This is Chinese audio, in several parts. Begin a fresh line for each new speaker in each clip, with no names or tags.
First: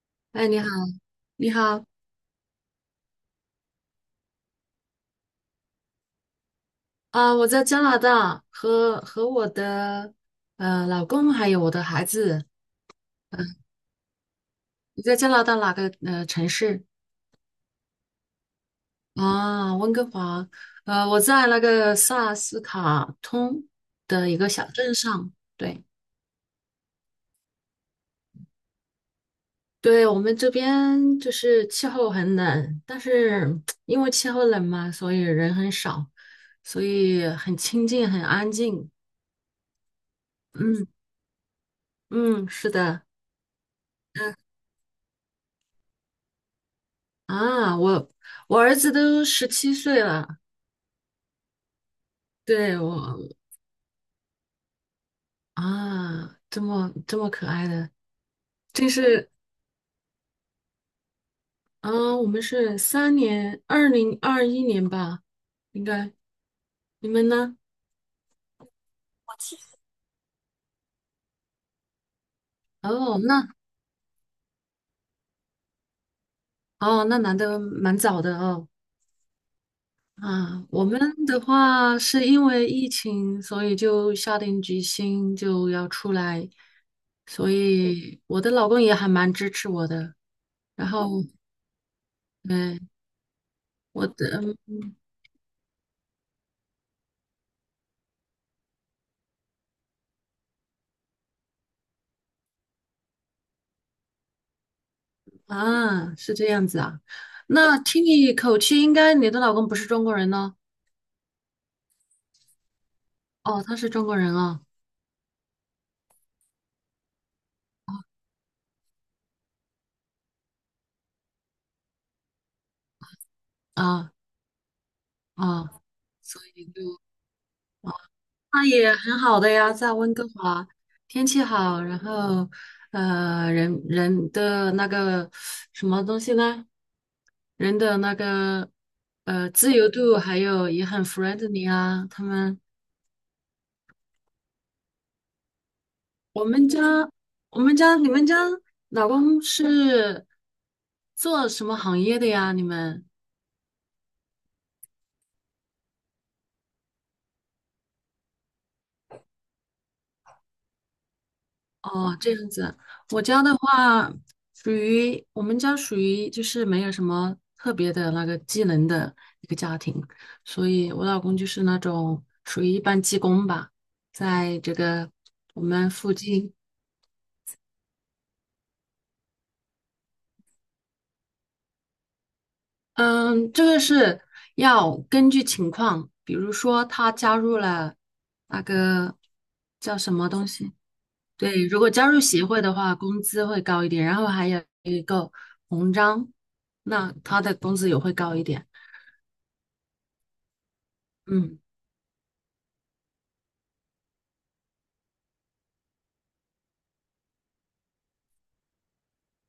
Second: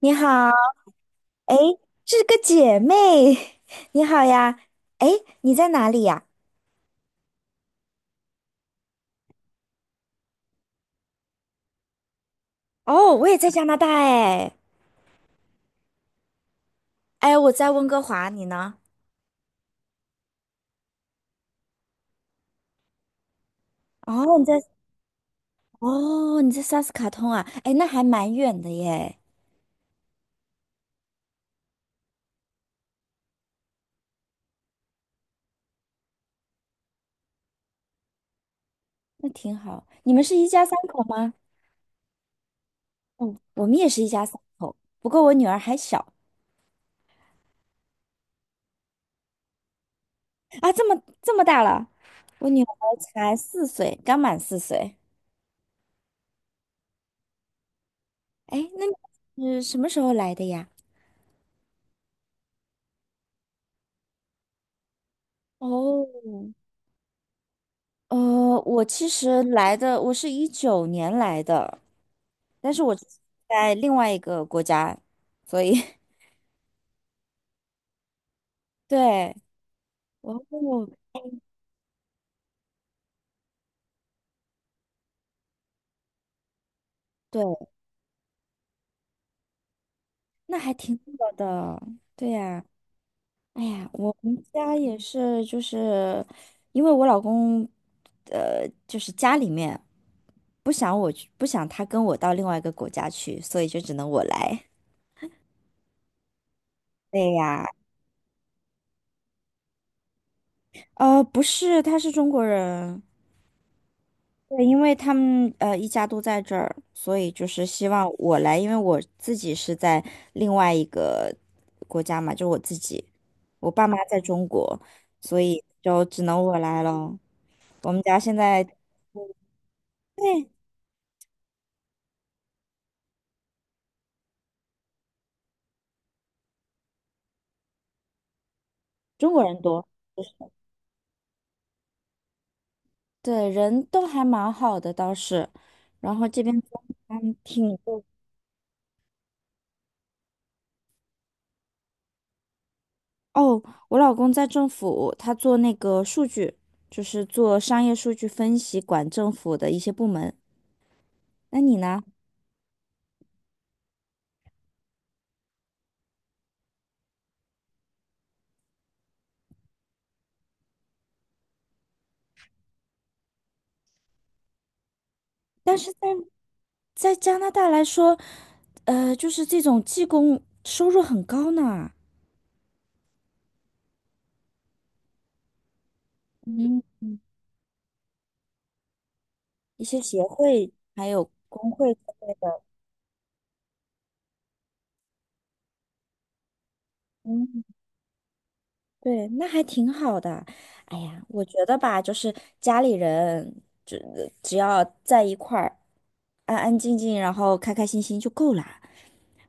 你
哎，
好，
你好，你
哎，
好，
是个姐妹，你好呀，哎，你在哪里呀？
啊，我在加拿大和我的老公还有我的孩子。
哦，我也在加拿大，哎，
你在加拿大哪个城市？
哎，我在温哥华，你呢？
啊，温哥华。我在那个萨斯卡通的一
哦，你
个
在，
小镇上。对，
哦，你在萨斯卡通啊，哎，那还蛮远的耶，
对我们这边就是气候很冷，但是因为气候冷嘛，所以人很少，所以很清静，很安静。
那挺好。你们是一家三
嗯
口吗？
嗯，是的。
嗯，我们也是一家三口，不过我女儿还小。
啊，我儿子都17岁了，
啊，这么大了，我女儿
对我
才四岁，刚满四岁。
啊，这么可爱的，
哎，那
这是。
你是什么时候来的呀？
啊，我们是3年，2021年吧，应
哦，
该你们呢？
呃，我其实来的，我是一九年来的，但是我之前
哦，那。
在另外一个国家，所以
哦，那来的蛮早的哦。
对，我，
啊，我们的话是因为疫情，所以就下定决心就要出来，所
对，
以我的老公也还蛮支持我的。
那还
然
挺
后，
好的，对呀，
嗯，
哎呀，
我
我
的。
们家
嗯。
也是，就是因为我老公，就是家里面不想我去，不想他跟我到另外一个国家去，所以就只能我来。
啊，是这样子啊。
对呀，
那听你口气，应该你的老公不是中国人呢？
不是，他是中国人。
哦，他是中国人啊，
对，因为他们一家都在这儿，所以就是希望我来，因为我自己是在另外一个国家嘛，就我自己，我爸妈
啊。
在中国，所以
啊，
就只能我来了。我们家现
那
在
也很好的呀，在温哥
对
华，天气好，然后人人的那个什么东西呢？人的那个
中国人
自
多，
由度，还有也很 friendly 啊。他们
对人都还蛮好的倒是，然后这
我
边
们家，
还
我
挺
们家，
多
你们家老公是做什么行业的呀？你们？
哦。我老公在政府，他做那个数据，就是做商业数据分析，管政府的一些部门。那你呢？
哦，这样子，我家的话我们家属于就是没有什么特别的那个技能的一个家庭，所以我老公就是那种属于一般技工吧，在这个我
但
们
是。
附近。
在加拿大来说，就是这种技工收入很高呢。
嗯，这个是要根据情况，比如
嗯，
说他加入了那个
一
叫
些
什
协
么东
会
西。
还有
对，
工
如果
会之
加入
类
协
的，
会的话，工资会高一点，然后还有一个红章，那他的
嗯，
工资也会高一点。
对，那还挺好的。哎呀，我
嗯，
觉得吧，就是家里人只要在一块儿，安安静静，然后开开心心就够了。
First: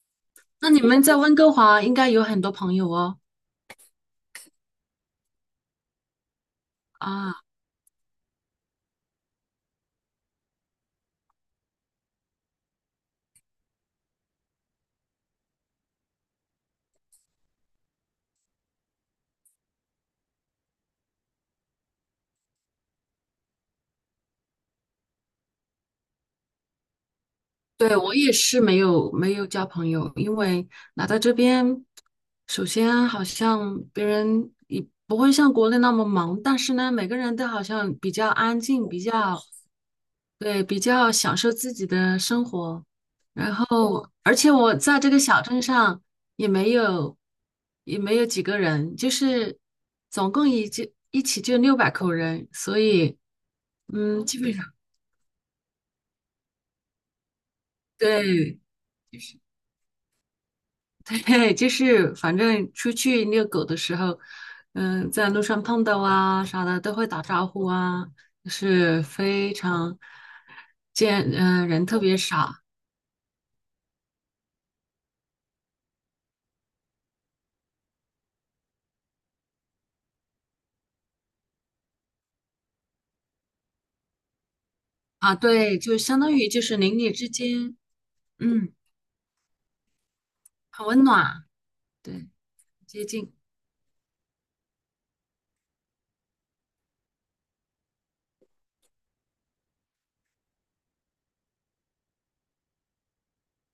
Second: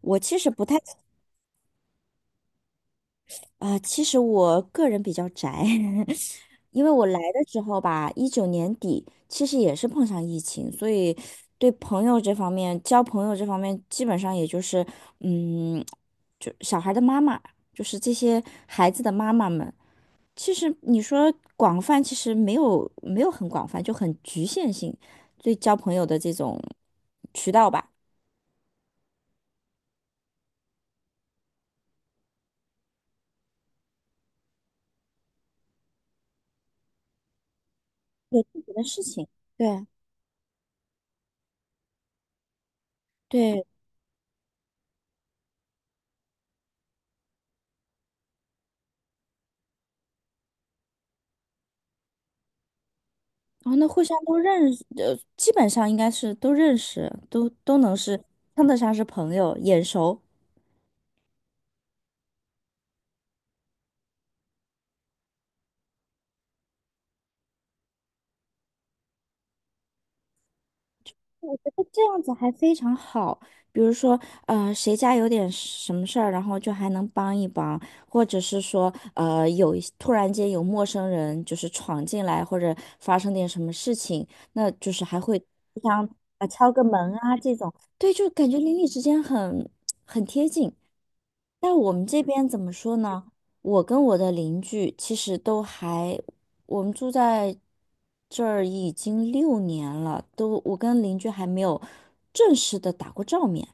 我其实不
那
太。
你们在温哥华应该有很多朋友哦。
啊，其实我个人比较宅，因为我来的
啊。
时候吧，19年底，其实也是碰上疫情，所以对朋友这方面，交朋友这方面，基本上也就是，嗯，就小孩的妈妈，就是这些孩子的妈妈们。其实你说广泛，其实没有很广泛，就很局限性，对交朋友的这种渠道吧，
对，我也是没有交朋友，因为来到这边，首先好像别人也不会像国内那么忙，但是呢，每个人都好像比较
有
安
自己的
静，比
事情，
较
对
对，比较享受自己的生活。然
对。
后，而且我在这个小镇上也没有也没有几个人，就是总共也就一起就600口人，所以
哦，那互相
嗯，
都
基本上
认识，基本上应该是都认识，都能是
对。
称得上是朋友，眼熟。
对，就是反正出去遛狗的时候，嗯，在路上碰到啊啥的都会打招呼啊，就是非常见，
我觉
嗯，
得
人特
这
别
样子还
少
非常好。比如说，谁家有点什么事儿，然后就还能帮一帮，或者是说，有一突然间有陌生人就是闯进来，或者发生点什么事情，那就是还
啊，
会
对，
互
就
相
相当
啊
于就
敲
是
个门
邻里之
啊这种，
间，
对，就感觉
嗯，
邻里之间很。
很温暖，
但我们这
对，
边怎么说
接
呢？
近
我跟我的邻居其实都还，我们住在这儿已经6年了，都我跟邻居还没有正式的打过照面。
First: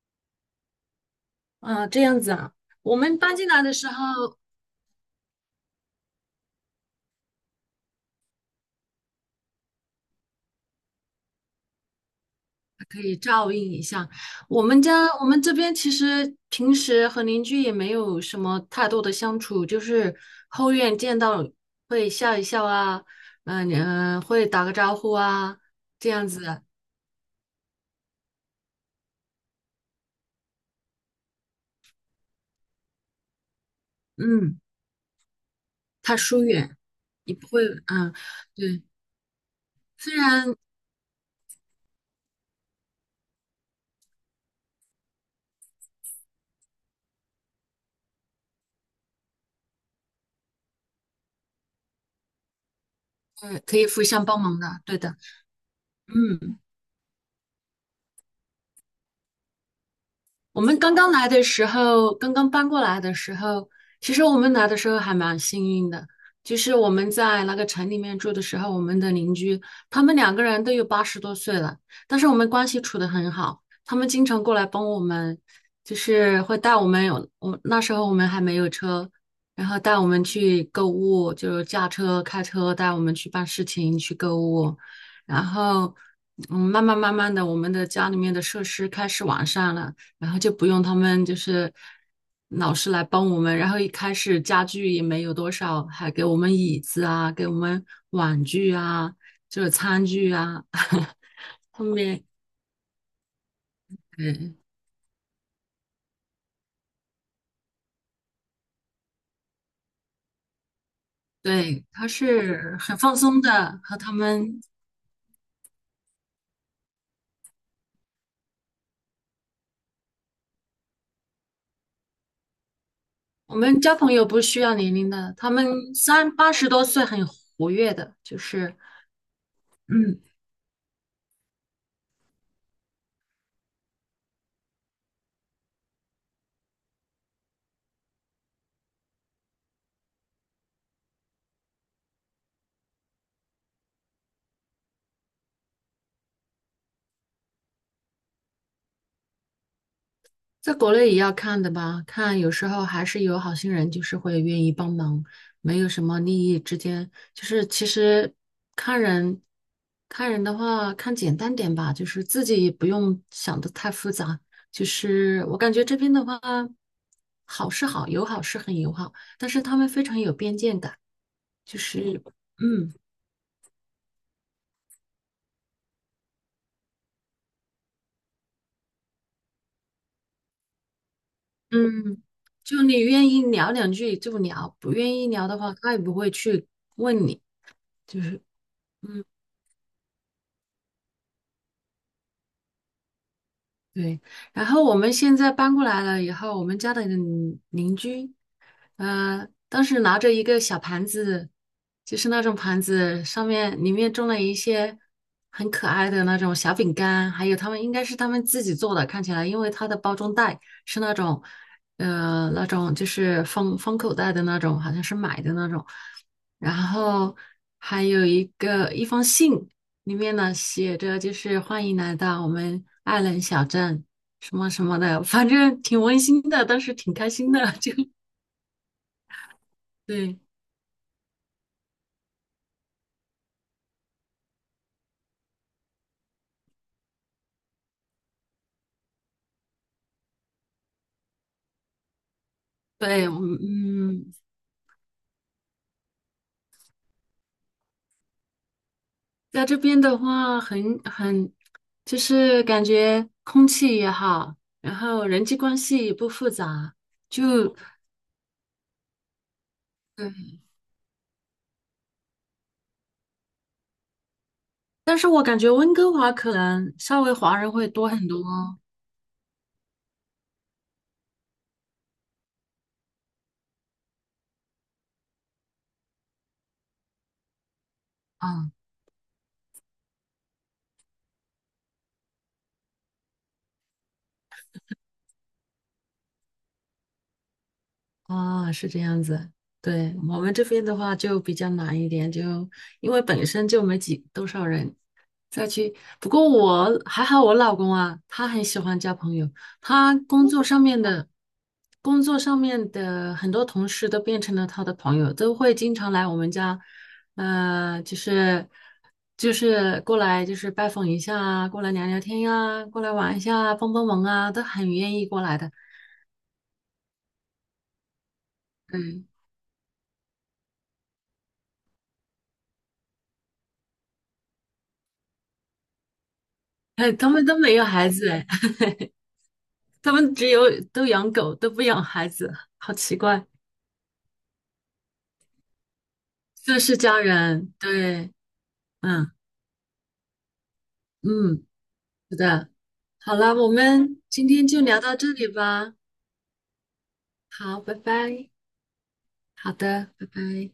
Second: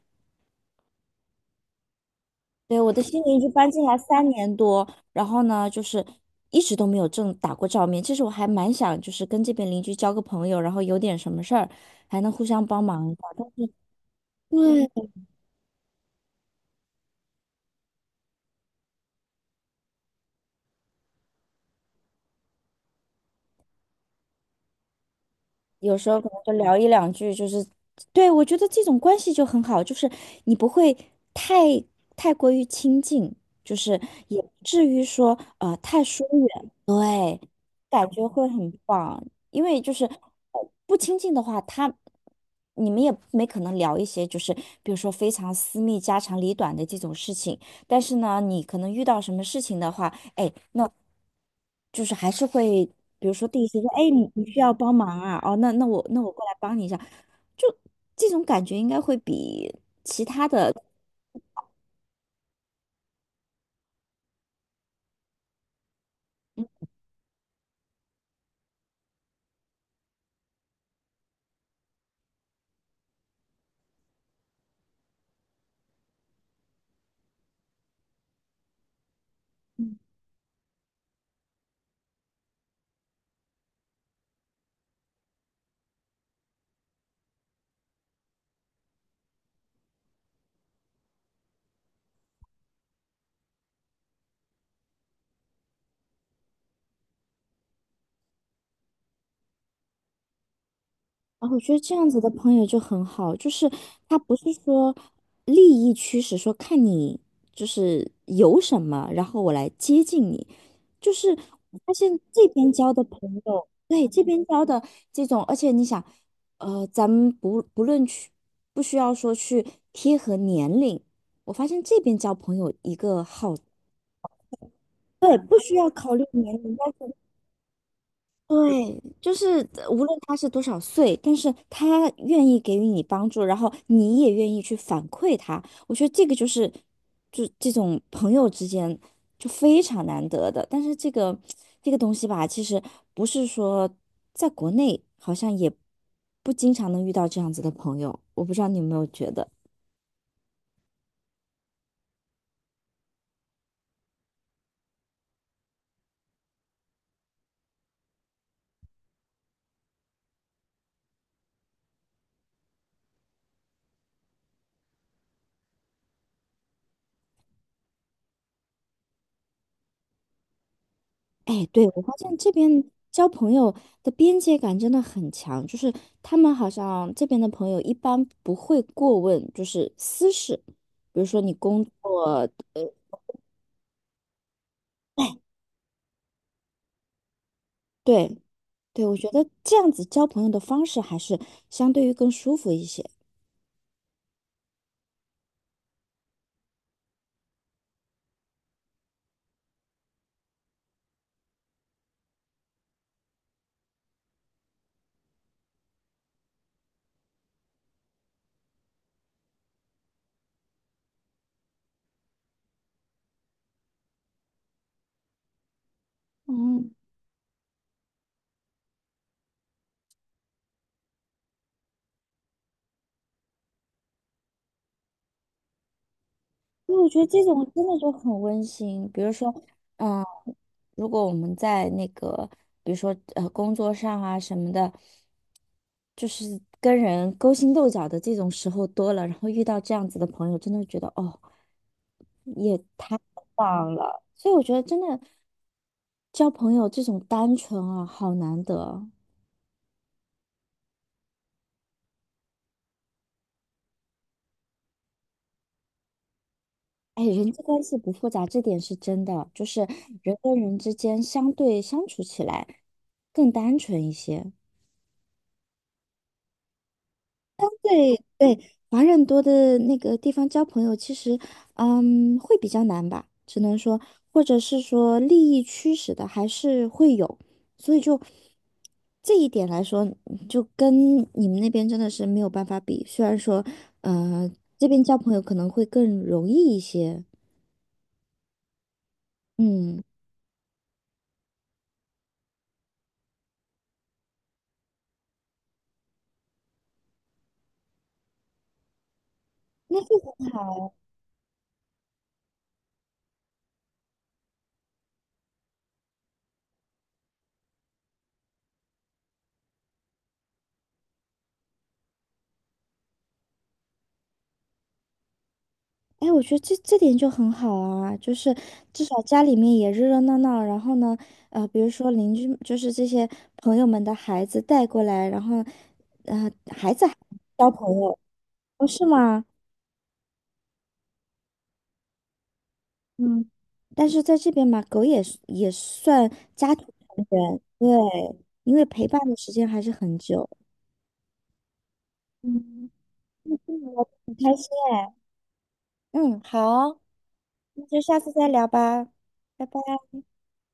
啊，这样子啊。
对，我
我
的
们
新
搬
邻居
进来
搬
的
进
时
来三
候，
年多，然后呢，就是一直都没有正打过照面。其实我还蛮想，就是跟这边邻居交个朋友，然后有点什么事儿还能互相帮忙一下。但是
我们家
对，
我们这边其实平时和邻居也没有什么太多的相处，就是后院见到会笑一笑啊，嗯、嗯、会打个招呼啊，
有时
这
候
样
可能
子。
就聊一两句，就是，对，我觉得这种关系就很好，就是你不会太太过于亲近，就是也不
嗯，
至于说太
他
疏
疏
远，
远也
对，
不会，
感
嗯，
觉会很
对，
棒，因为就是
虽然
不亲近的话，他你们也没可能聊一些就是比如说非常私密、家长里短的这种事情，但是呢，你可能遇到什么事情的话，哎。就是还是会，比如说第一
可
次
以
说，
互
哎，
相
你
帮
你
忙
需要
的，
帮
对的，
忙啊，哦，那我过来
嗯。
帮你一下，就这种感觉应该会比其他
我
的。
们刚刚来的时候，刚刚搬过来的时候，其实我们来的时候还蛮幸运的，就是我们在那个城里面住的时候，我们的邻居他们两个人都有八十多岁了，但是我们关系处得很好，他们经常过来帮我们，就是会带我们有，我那时候我们还没有车，然后带我们去购物，就是驾车、开车带我们去办事情、去购物，然后。嗯，慢慢的，我们的家里面的设施开始完善了，然后就不用他们就是老师来帮我们，然后一开始家具也没有多少，还给我们椅子啊，给我们碗具啊，就是餐具啊。
啊，我觉得
后
这样子
面，
的朋友就很好，就是他不是
嗯，
说利益驱使，说看你就是有什么，然后我来接近你。就是我
对，
发
他
现这边
是
交
很
的
放
朋
松
友，
的，和
对，
他
这边
们
交的这种，而且你想，咱们不论去，不需要说去贴合年龄，我发现这边交朋友一个
我
好，
们交朋友不需要年龄的，
对，
他
不需要
们
考虑
八
年
十
龄，
多岁很活跃的，就是
对，就是无论
嗯，
他是多少岁，但是他愿意给予你帮助，然后你也愿意去反馈他，我觉得这个就是，就这种朋友之间就非常难得的。但是这个东西吧，其实不是说在国内好像也不经常能遇到这样子的朋友，我不知道你有没有觉得。
在国内也要看的吧，看有时候还是有好心人，就是会愿意帮忙，没有什么利益之间，就是其实看人，看人的话，看简单点吧，就是自己也不用想的太复杂。就是我感觉这边的话，好是好，友好是很友好，但是他们非常有边界感，
哎，
就
对，我发
是
现这边
嗯
交朋友的边界感真的很强，就是他们好像这边的朋友一般不会过问，就是私事，比如说你工
嗯，
作，
就你愿意聊两句就聊，不愿意
哎。
聊的话，他也不会去问你，就
对
是。
对，我
嗯。
觉得这样子交朋友的方式还是相对于更舒服一些。
对，然后我们现在搬过来了以后，我们家的邻居，当时拿着一个小盘子，就是那种盘子，上面里面种了一些很可爱的那种小饼干，还有他们应该是他们自己做的，看起来，因为它的包装袋是那种，那种就是封口袋的那种，好像是买的那种，然
嗯。
后还有一封信。里面呢写着就是欢迎来到我们艾伦小镇什么什么的，反正挺温馨的，当
因
时
为我
挺
觉得
开
这
心
种
的。
真
就
的就很温馨。比如说，嗯，
对
如果我们在那个，比如说工作上啊什么的，就是跟人勾心斗角的这种时候多了，然后遇到这样子的朋友，真的觉得哦，
对，
忘了。
嗯，
所以我觉得真的交朋友这种单纯啊，好难得。
在这边的话很就是感觉空气也好，然后人际关系也不复杂，
哎，人际
就
关系不复杂，这点是真的，就是人
对。
跟人之间相对相处起来更单纯一些。
但是我感觉温哥华可能稍微华人会多
对
很多，
对，华人多的那个地方交朋友，其实，嗯，会比较难吧，只能说，或者是说利益驱使的还是会有，所以就
嗯。
这一点来说，就跟你们那边真的是没有办法比。虽然说，呃，这边交朋友可能会更容易一些，
啊，是这样子。
嗯。
对，我们这边的话就比较难一点，就因为本身就没几多少人再去。不过我还好，我老公啊，他很喜欢交朋友，
那。
他工作上面的很多同事都变成了他的朋友，都会经常来我们家，呃，就是就是过来就是拜访一下啊，过来聊聊天呀、过来玩一下啊，帮帮忙啊，都很愿意过来的。
哎，我觉得这点就很好啊，就是至少
嗯，
家里面也热热闹闹，然后呢，比如说邻居，就是这些朋友们的孩子带过来，然后
哎，他们都
交
没有
朋
孩
友，
子哎。
哦，是吗？
他们只有都养狗，都不养孩子，好奇怪。
嗯，但是在这边嘛，狗也是也算家
这
庭
是家
成员，
人，对，
对，因为陪伴
嗯
的时间还是很久。
嗯，是的。
嗯，
好了，
嗯
我
我
们
很
今
开
天
心。
就聊
哎，
到这里吧。
嗯，好哦，
好，
那
拜
就下次再
拜。
聊吧，拜
好
拜。
的，拜拜。